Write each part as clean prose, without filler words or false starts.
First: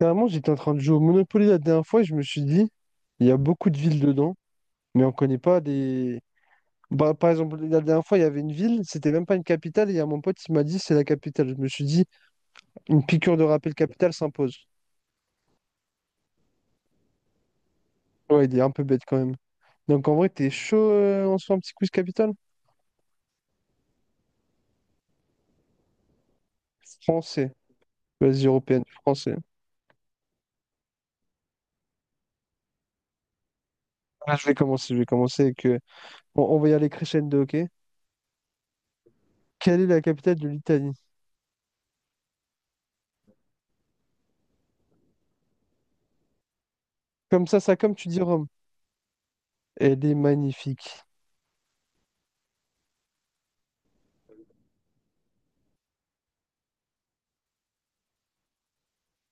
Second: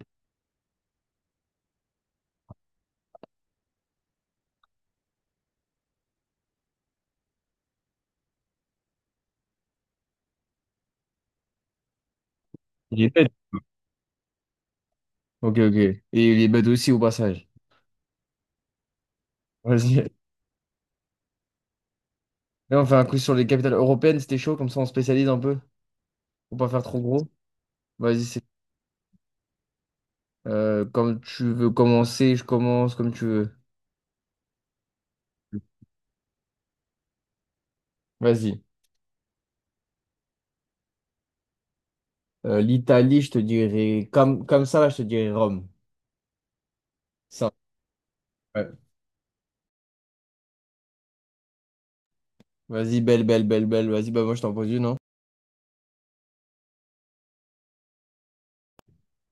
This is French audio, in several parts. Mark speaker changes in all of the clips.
Speaker 1: Carrément, j'étais en train de jouer au Monopoly la dernière fois et je me suis dit, il y a beaucoup de villes dedans, mais on connaît pas des... Bah, par exemple, la dernière fois, il y avait une ville, c'était même pas une capitale, et il y a mon pote qui m'a dit, c'est la capitale. Je me suis dit,
Speaker 2: Il
Speaker 1: une
Speaker 2: est bête.
Speaker 1: piqûre de rappel capitale s'impose.
Speaker 2: Ok, ok. Et il est bête aussi au passage.
Speaker 1: Ouais, il est un peu bête quand même.
Speaker 2: Vas-y.
Speaker 1: Donc en vrai, t'es chaud, on se fait un petit quiz capitale?
Speaker 2: Là, on fait un coup sur les capitales européennes, c'était chaud, comme ça on spécialise un peu. Faut pas faire trop gros.
Speaker 1: Français.
Speaker 2: Vas-y, c'est.
Speaker 1: Vas-y, européenne, français.
Speaker 2: Comme tu veux commencer, je commence comme tu veux.
Speaker 1: Ah, je vais commencer avec... on va y aller crescendo, ok?
Speaker 2: Vas-y.
Speaker 1: Quelle est la capitale de l'Italie?
Speaker 2: L'Italie, je te dirais. Comme ça, là, je te dirais Rome.
Speaker 1: Comme
Speaker 2: Ça.
Speaker 1: ça, comme tu dis Rome.
Speaker 2: Ouais.
Speaker 1: Elle est magnifique.
Speaker 2: Vas-y, belle, belle, belle, belle. Vas-y, bah moi je t'en pose une, hein.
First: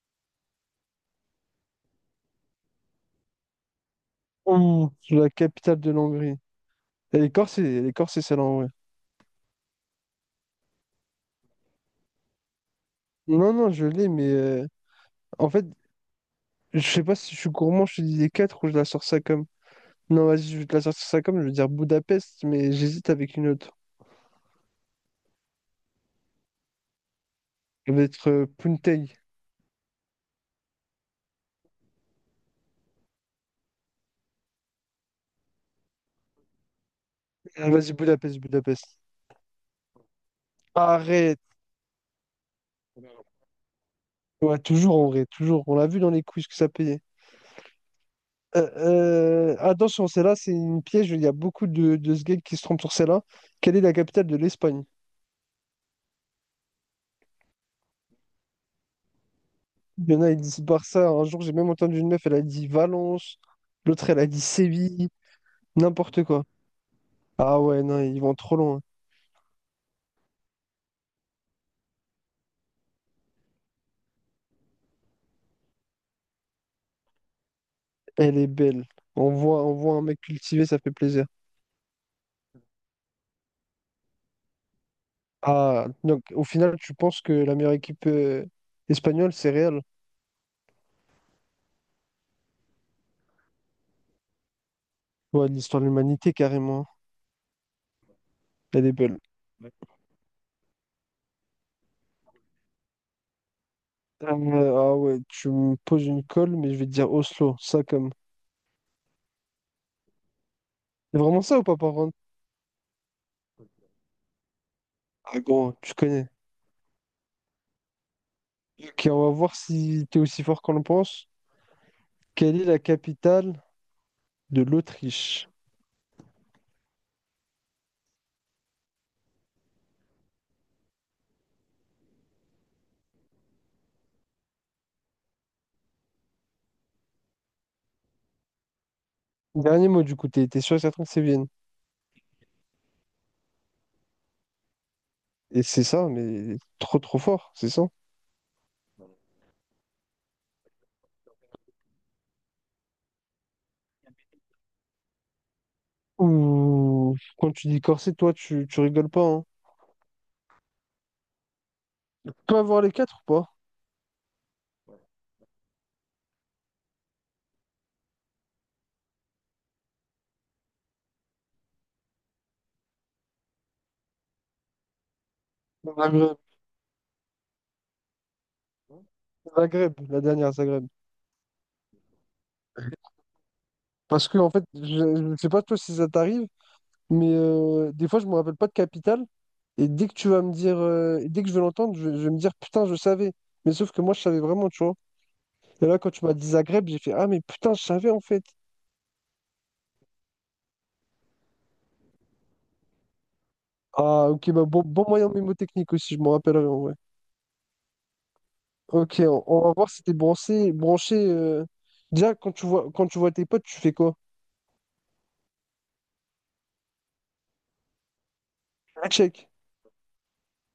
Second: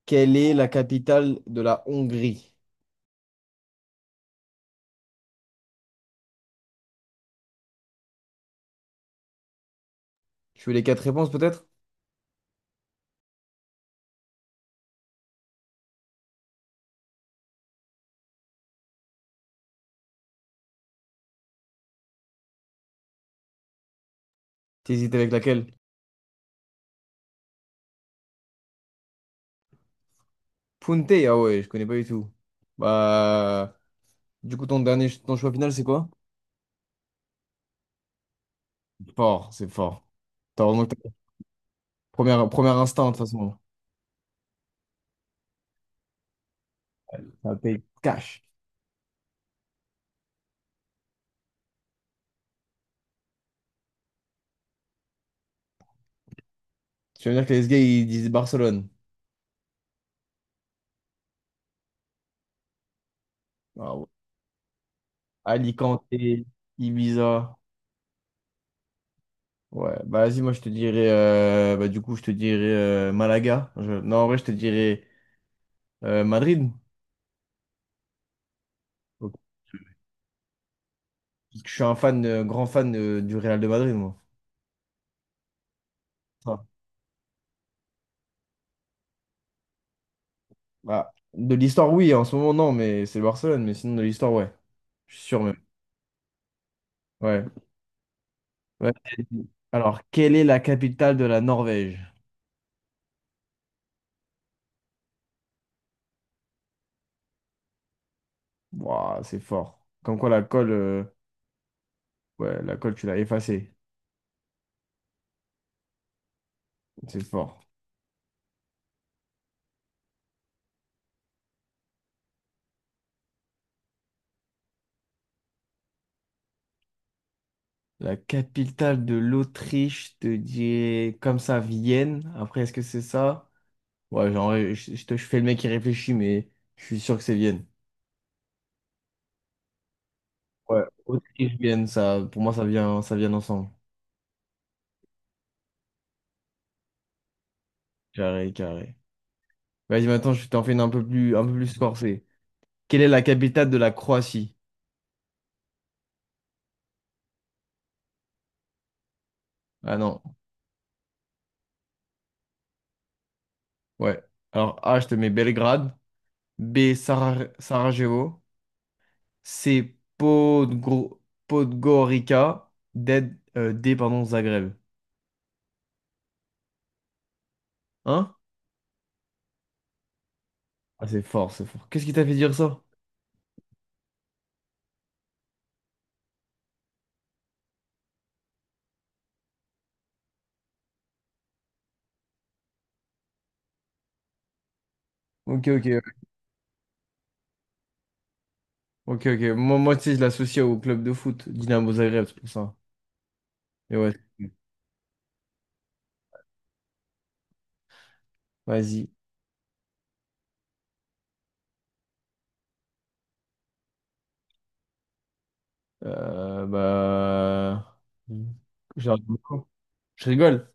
Speaker 2: Quelle est la capitale de la Hongrie?
Speaker 1: Ouh, la capitale de l'Hongrie. Les Corses, c'est celle-là, ouais.
Speaker 2: Tu veux les quatre réponses peut-être?
Speaker 1: Non, non, je l'ai, mais en fait, je sais pas si je suis gourmand, je te dis les quatre ou je la sors ça comme. Non, vas-y, je vais te la sortir ça comme, je veux dire Budapest, mais j'hésite avec une autre.
Speaker 2: T'hésites avec laquelle?
Speaker 1: Ça va être Puntei.
Speaker 2: Punta, ah ouais, je connais pas du tout. Bah. Du coup, ton dernier, ton choix final, c'est quoi?
Speaker 1: Ah, vas-y, Budapest, Budapest.
Speaker 2: Fort, c'est fort. T'as vraiment que t'as-
Speaker 1: Arrête!
Speaker 2: première, premier instinct, de toute façon.
Speaker 1: Ouais, toujours en vrai, toujours. On l'a vu dans les quiz que ça payait.
Speaker 2: Ça paye cash.
Speaker 1: Attention, celle-là, c'est une piège. Il y a beaucoup de ce gars qui se trompent sur celle-là. Quelle est la capitale de l'Espagne?
Speaker 2: Tu veux dire que les gars, ils disent Barcelone.
Speaker 1: Il y en a, ils disent Barça. Un jour, j'ai même entendu une meuf, elle a dit Valence.
Speaker 2: Ah ouais.
Speaker 1: L'autre, elle a dit Séville. N'importe quoi.
Speaker 2: Alicante, Ibiza.
Speaker 1: Ah ouais, non, ils vont trop loin.
Speaker 2: Ouais, bah vas-y, moi je te dirais, bah, du coup, je te dirais Malaga. Je- Non, en vrai, je te dirais Madrid.
Speaker 1: Elle est belle.
Speaker 2: Ok.
Speaker 1: On voit un mec cultivé, ça fait plaisir.
Speaker 2: Parce que je suis un fan, grand fan du Real de Madrid, moi.
Speaker 1: Ah, donc au
Speaker 2: Ça.
Speaker 1: final, tu penses que la meilleure équipe espagnole, c'est Real?
Speaker 2: Bah, de l'histoire, oui, en ce moment, non, mais c'est le Barcelone, mais sinon de l'histoire, ouais. Je suis sûr
Speaker 1: Ouais,
Speaker 2: même.
Speaker 1: l'histoire de l'humanité, carrément.
Speaker 2: Ouais.
Speaker 1: Elle
Speaker 2: Ouais.
Speaker 1: est belle.
Speaker 2: Alors, quelle est la capitale de la Norvège?
Speaker 1: Euh, ah ouais, tu me poses une colle, mais je vais te dire Oslo, ça comme.
Speaker 2: Waouh, c'est fort. Comme quoi la colle,
Speaker 1: C'est vraiment ça ou pas, par contre?
Speaker 2: ouais, la colle, tu l'as effacée.
Speaker 1: Ah gros, tu connais.
Speaker 2: C'est fort.
Speaker 1: Ok, on va voir si t'es aussi fort qu'on le pense. Quelle est la capitale de l'Autriche?
Speaker 2: La capitale de l'Autriche, je te dis comme ça, Vienne. Après, est-ce que c'est ça? Ouais, genre, ouais, je fais le mec qui réfléchit, mais je suis sûr que c'est Vienne.
Speaker 1: Dernier mot du coup, t'es sûr et
Speaker 2: Ouais,
Speaker 1: certain que c'est Vienne.
Speaker 2: Autriche, Vienne, ça, pour moi, ça vient ensemble.
Speaker 1: Et c'est ça, mais trop trop fort, c'est ça.
Speaker 2: Carré, carré. Vas-y, maintenant, je t'en fais une un peu plus corsée. Quelle est la capitale de la Croatie?
Speaker 1: Ouh, quand tu dis corset, toi, tu rigoles pas, hein.
Speaker 2: Ah non,
Speaker 1: Tu peux avoir les quatre ou pas?
Speaker 2: ouais. Alors, A, je te mets Belgrade. B, Sarajevo. C'est Podgorica D, pardon, Zagreb.
Speaker 1: Zagreb,
Speaker 2: Hein?
Speaker 1: Zagreb, la dernière Zagreb.
Speaker 2: Ah, c'est fort, c'est fort. Qu'est-ce qui t'a fait dire ça?
Speaker 1: Parce que, en fait, je ne sais pas toi si ça t'arrive, mais des fois, je me rappelle pas de capitale. Et dès que tu vas me dire, dès que je vais l'entendre, je vais me dire, putain, je savais. Mais sauf que moi, je savais vraiment, tu vois.
Speaker 2: Ok, ok,
Speaker 1: Et là,
Speaker 2: ouais.
Speaker 1: quand tu m'as dit Zagreb, j'ai fait, ah, mais putain, je savais, en fait.
Speaker 2: Ok, ok. Moi, moi, tu sais, je l'associe au club de foot, Dynamo Zagreb, c'est pour ça. Mais ouais,
Speaker 1: Ah, ok, bah, bon moyen mnémotechnique aussi, je m'en rappellerai, en vrai.
Speaker 2: vas-y.
Speaker 1: Ok, on va voir si t'es branché, branché. Déjà, quand tu vois tes potes, tu fais quoi?
Speaker 2: Euh, bah...
Speaker 1: La
Speaker 2: Je
Speaker 1: Tchèque.
Speaker 2: rigole. Je rigole.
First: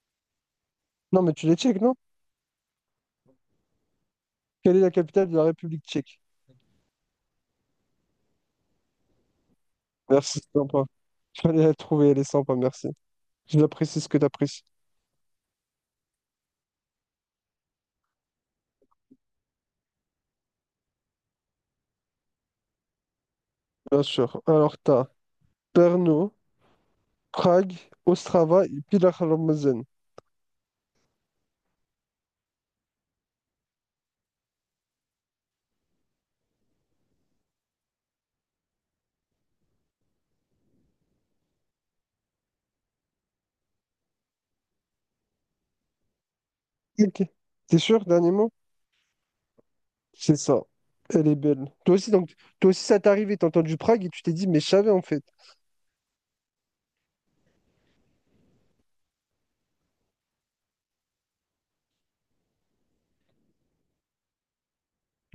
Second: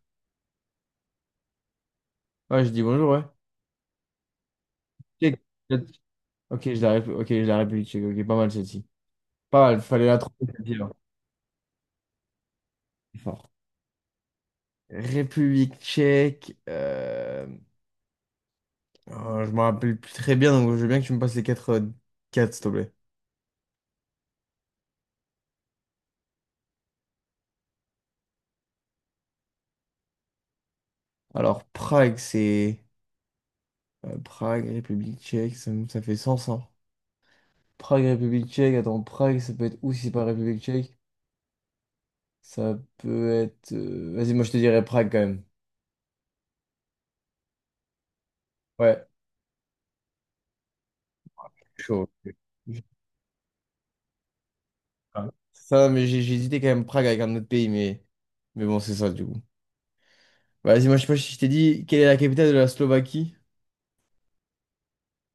Speaker 1: Non, mais tu les Tchèques, non?
Speaker 2: Ouais, je dis bonjour, ouais.
Speaker 1: Quelle est la capitale de
Speaker 2: Check.
Speaker 1: la République tchèque?
Speaker 2: Ok, je la réplique. Ok, je la République tchèque. Ok, pas mal celle-ci. Pas mal, fallait la
Speaker 1: Merci,
Speaker 2: trouver.
Speaker 1: c'est
Speaker 2: Celle-ci,
Speaker 1: sympa.
Speaker 2: là.
Speaker 1: Fallait la trouver, elle est sympa, merci.
Speaker 2: C'est fort.
Speaker 1: J'apprécie ce que tu apprécies.
Speaker 2: République tchèque. Je me rappelle plus très bien, donc je veux bien que tu me passes les quatre, quatre, s'il te plaît.
Speaker 1: Bien sûr. Alors, t'as Brno, Prague, Ostrava et Pillarmazen.
Speaker 2: Alors, Prague, c'est Prague, République tchèque, ça fait sens, hein. Prague, République tchèque, attends, Prague, ça peut être où si c'est pas République tchèque? Ça peut être. Vas-y, moi je te dirais Prague quand même.
Speaker 1: Ok. T'es sûr, dernier mot?
Speaker 2: Ouais,
Speaker 1: C'est ça. Elle est belle. Toi
Speaker 2: chaud.
Speaker 1: aussi, donc,
Speaker 2: J'ai-
Speaker 1: toi aussi, ça t'est arrivé. T'as entendu Prague et tu t'es dit, mais je savais en fait.
Speaker 2: ah. Ça, mais j'ai hésité quand même Prague avec un autre pays, mais bon, c'est ça du coup. Bah, vas-y, moi je sais pas si je t'ai dit quelle est la capitale de la Slovaquie.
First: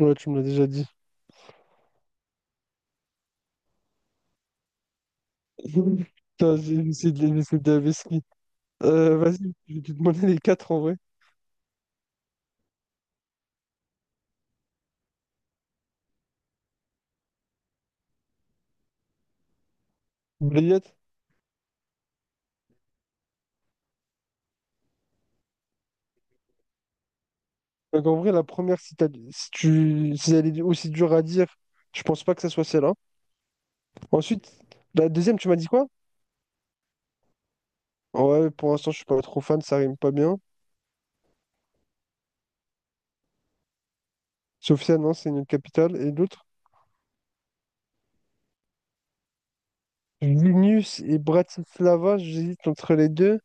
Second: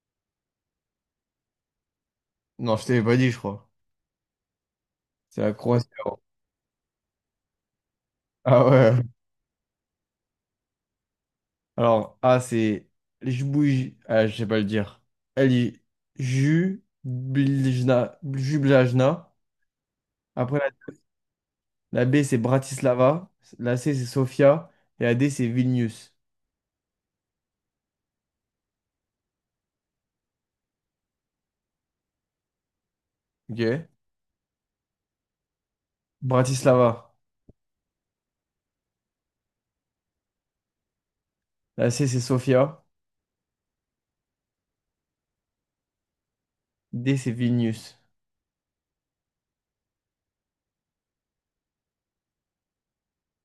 Speaker 1: Ouais, tu me l'as déjà dit.
Speaker 2: Non, je t'avais pas dit, je crois. C'est la Croatie.
Speaker 1: Putain, j'ai essayé de les laisser de la vesquille.
Speaker 2: Ah ouais.
Speaker 1: Vas-y, je vais te demander les quatre en vrai.
Speaker 2: Alors, A, c'est Ah, je sais pas le dire. Elle est Jubljna. Jubljana. Après,
Speaker 1: Bliette,
Speaker 2: la B, c'est Bratislava. La C, c'est Sofia. Et la D, c'est Vilnius.
Speaker 1: donc en vrai, la première, si, si tu, si elle est aussi dure à dire, je pense pas que ça soit celle-là.
Speaker 2: OK?
Speaker 1: Ensuite, la deuxième, tu m'as dit quoi?
Speaker 2: Bratislava.
Speaker 1: Ouais, pour l'instant, je suis pas trop fan, ça rime pas bien.
Speaker 2: La C, c'est Sofia.
Speaker 1: Sofia, non, c'est une autre capitale. Et l'autre,
Speaker 2: D, c'est Vilnius.
Speaker 1: Vilnius et Bratislava, j'hésite entre les deux.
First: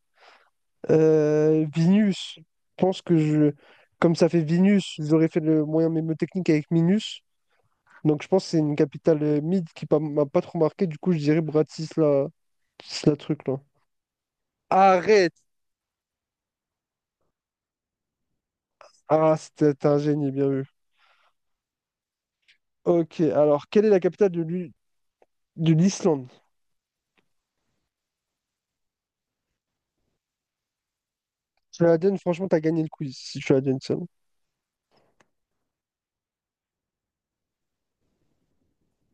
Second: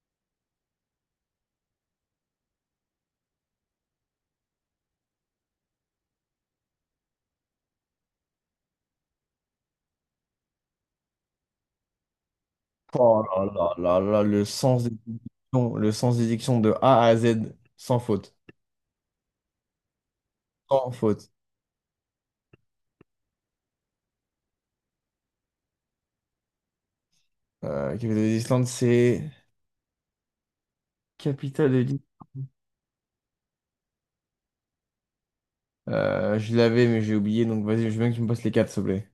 Speaker 1: Vilnius, je pense que je, comme ça fait Vilnius, j'aurais fait le moyen mnémotechnique avec Minus. Donc je pense que c'est une capitale mid qui pas- m'a pas trop marqué. Du coup, je dirais Bratislava, ce
Speaker 2: Oh là
Speaker 1: truc là.
Speaker 2: là là là, le sens des
Speaker 1: Arrête!
Speaker 2: dictions, le sens des dictions de A à Z, sans faute.
Speaker 1: Ah, c'était un génie, bien vu.
Speaker 2: Sans faute.
Speaker 1: Ok, alors, quelle est la capitale de l'Islande?
Speaker 2: Capitale de l'Islande, c'est... Capitale de
Speaker 1: Tu la donnes,
Speaker 2: l'Islande.
Speaker 1: franchement, t'as gagné le quiz, si tu la donnes ça.
Speaker 2: Je l'avais, mais j'ai oublié, donc vas-y, je veux bien que tu me passes les quatre, s'il te plaît.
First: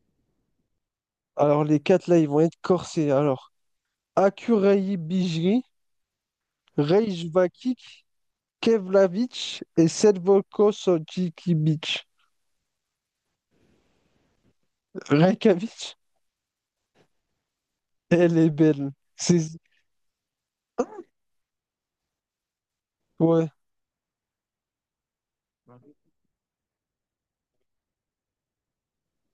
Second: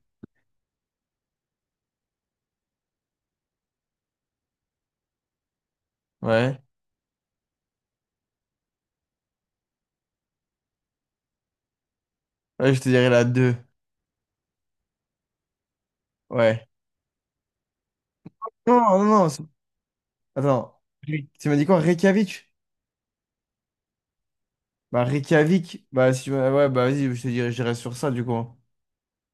Speaker 1: Alors, les quatre, là, ils vont être corsés. Alors, Akureyri,
Speaker 2: Ouais.
Speaker 1: Reykjavik, Keflavik et Selvokosotikivik.
Speaker 2: Ouais, je te dirais la deux.
Speaker 1: Reykjavik,
Speaker 2: Ouais.
Speaker 1: elle est belle.
Speaker 2: Non, non, non. C'est-
Speaker 1: C'est...
Speaker 2: Attends. Oui. Tu m'as dit quoi? Reykjavik?
Speaker 1: Ouais.
Speaker 2: Bah, Reykjavik. Bah, si... ouais, bah, vas-y, je te dirais, je dirais sur ça, du coup.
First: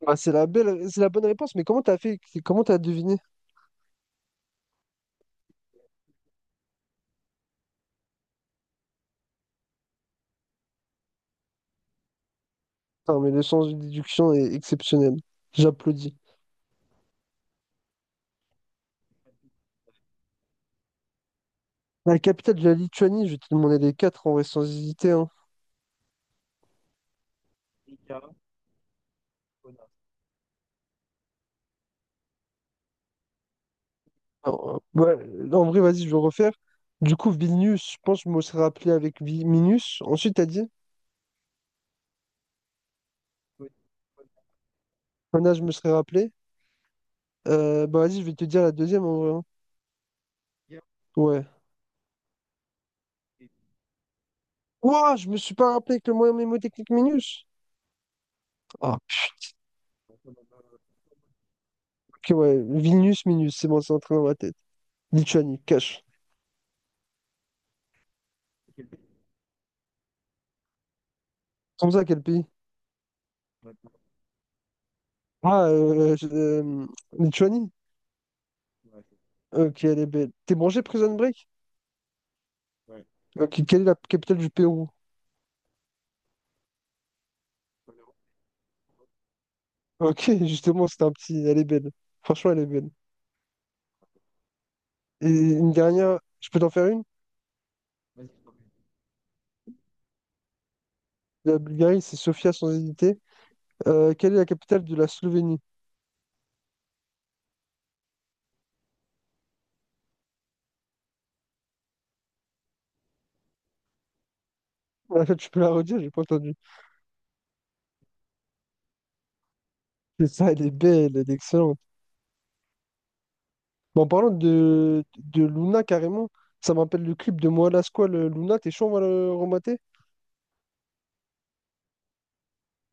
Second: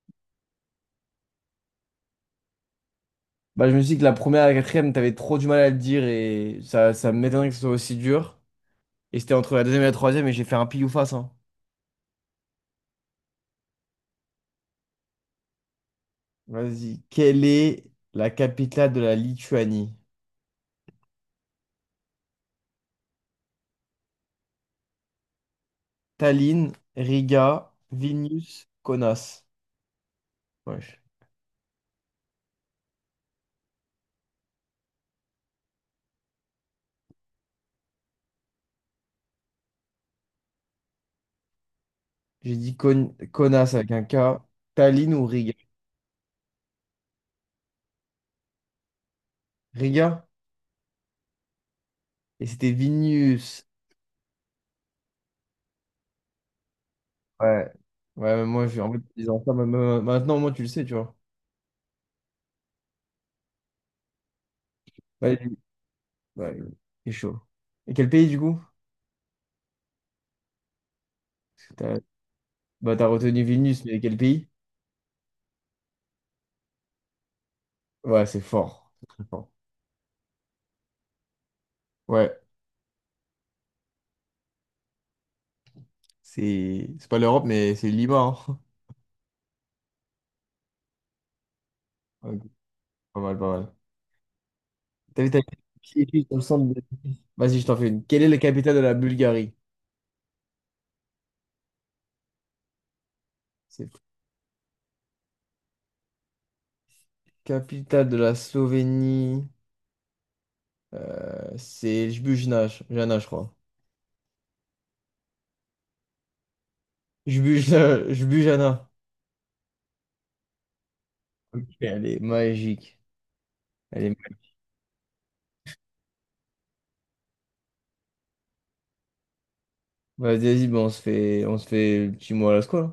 Speaker 1: Ah, c'est la belle, c'est la bonne réponse, mais comment t'as fait, comment t'as deviné?
Speaker 2: Bah, je me suis dit que la première et la quatrième, t'avais trop du mal à le dire et ça m'étonnerait que ce soit aussi dur. Et c'était entre la deuxième et la troisième et j'ai fait un pile ou face, hein.
Speaker 1: Non, mais le sens de déduction est exceptionnel. J'applaudis.
Speaker 2: Vas-y. Quelle est la capitale de la Lituanie?
Speaker 1: La capitale de la Lituanie, je vais te demander les quatre en vrai sans hésiter, hein.
Speaker 2: Tallinn, Riga, Vilnius, Kaunas. Ouais.
Speaker 1: Alors, ouais, là, en vrai, vas-y, je vais refaire. Du coup, Vilnius, je pense que je me serais rappelé avec Minus. Ensuite, t'as dit,
Speaker 2: J'ai dit Konas avec un K. Tallinn ou Riga?
Speaker 1: Anna, je me serais rappelé. Bah vas-y, je vais te dire la deuxième en vrai, hein.
Speaker 2: Riga?
Speaker 1: Ouais.
Speaker 2: Et c'était Vilnius.
Speaker 1: Ouah, je me suis pas rappelé avec le moyen mnémotechnique Minus.
Speaker 2: Ouais. Ouais, mais moi, je, en fait,
Speaker 1: Ah,
Speaker 2: en disant ça, maintenant, moi, tu le sais, tu vois.
Speaker 1: ok, ouais. Vilnius, Minus, c'est bon, c'est entré dans ma tête.
Speaker 2: Ouais, j'ai-
Speaker 1: Lituanie, cash.
Speaker 2: ouais, c'est chaud. Et quel pays, du coup? Parce que
Speaker 1: Comme
Speaker 2: t'as
Speaker 1: ça, quel pays?
Speaker 2: bah, t'as retenu Vilnius, mais quel pays?
Speaker 1: Ah, Lituanie?
Speaker 2: Ouais, c'est fort. C'est très fort.
Speaker 1: Ok, elle est belle. T'es branché Prison Break?
Speaker 2: Ouais,
Speaker 1: Ok, quelle est la capitale du Pérou?
Speaker 2: c'est pas l'Europe, mais c'est Lima, hein.
Speaker 1: Ok, justement, c'était un petit. Elle est belle.
Speaker 2: Ouais, ok.
Speaker 1: Franchement, elle est belle.
Speaker 2: Pas mal, pas mal. T'as
Speaker 1: Et
Speaker 2: vu, t'as
Speaker 1: une
Speaker 2: qui
Speaker 1: dernière,
Speaker 2: est dans le
Speaker 1: je peux
Speaker 2: centre
Speaker 1: t'en
Speaker 2: de-
Speaker 1: faire une?
Speaker 2: Vas-y, je t'en fais une. Quelle est la capitale de la Bulgarie?
Speaker 1: La Bulgarie, c'est Sofia sans hésiter.
Speaker 2: C'est
Speaker 1: Quelle est la capitale de la Slovénie?
Speaker 2: capitale de la Slovénie. C'est Jbujna, Jana, je crois.
Speaker 1: En fait, tu peux la redire, j'ai pas entendu.
Speaker 2: Jbujna, Jbujana.
Speaker 1: C'est ça, elle est belle, elle est
Speaker 2: Ok.
Speaker 1: excellente.
Speaker 2: Elle est magique.
Speaker 1: Bon,
Speaker 2: Elle
Speaker 1: en
Speaker 2: est...
Speaker 1: parlant de Luna, carrément, ça me rappelle le clip de Moi Lasquale, Luna, t'es chaud, on va le remater?
Speaker 2: Vas-y, vas-y, ben, on se fait le petit mot à la squale.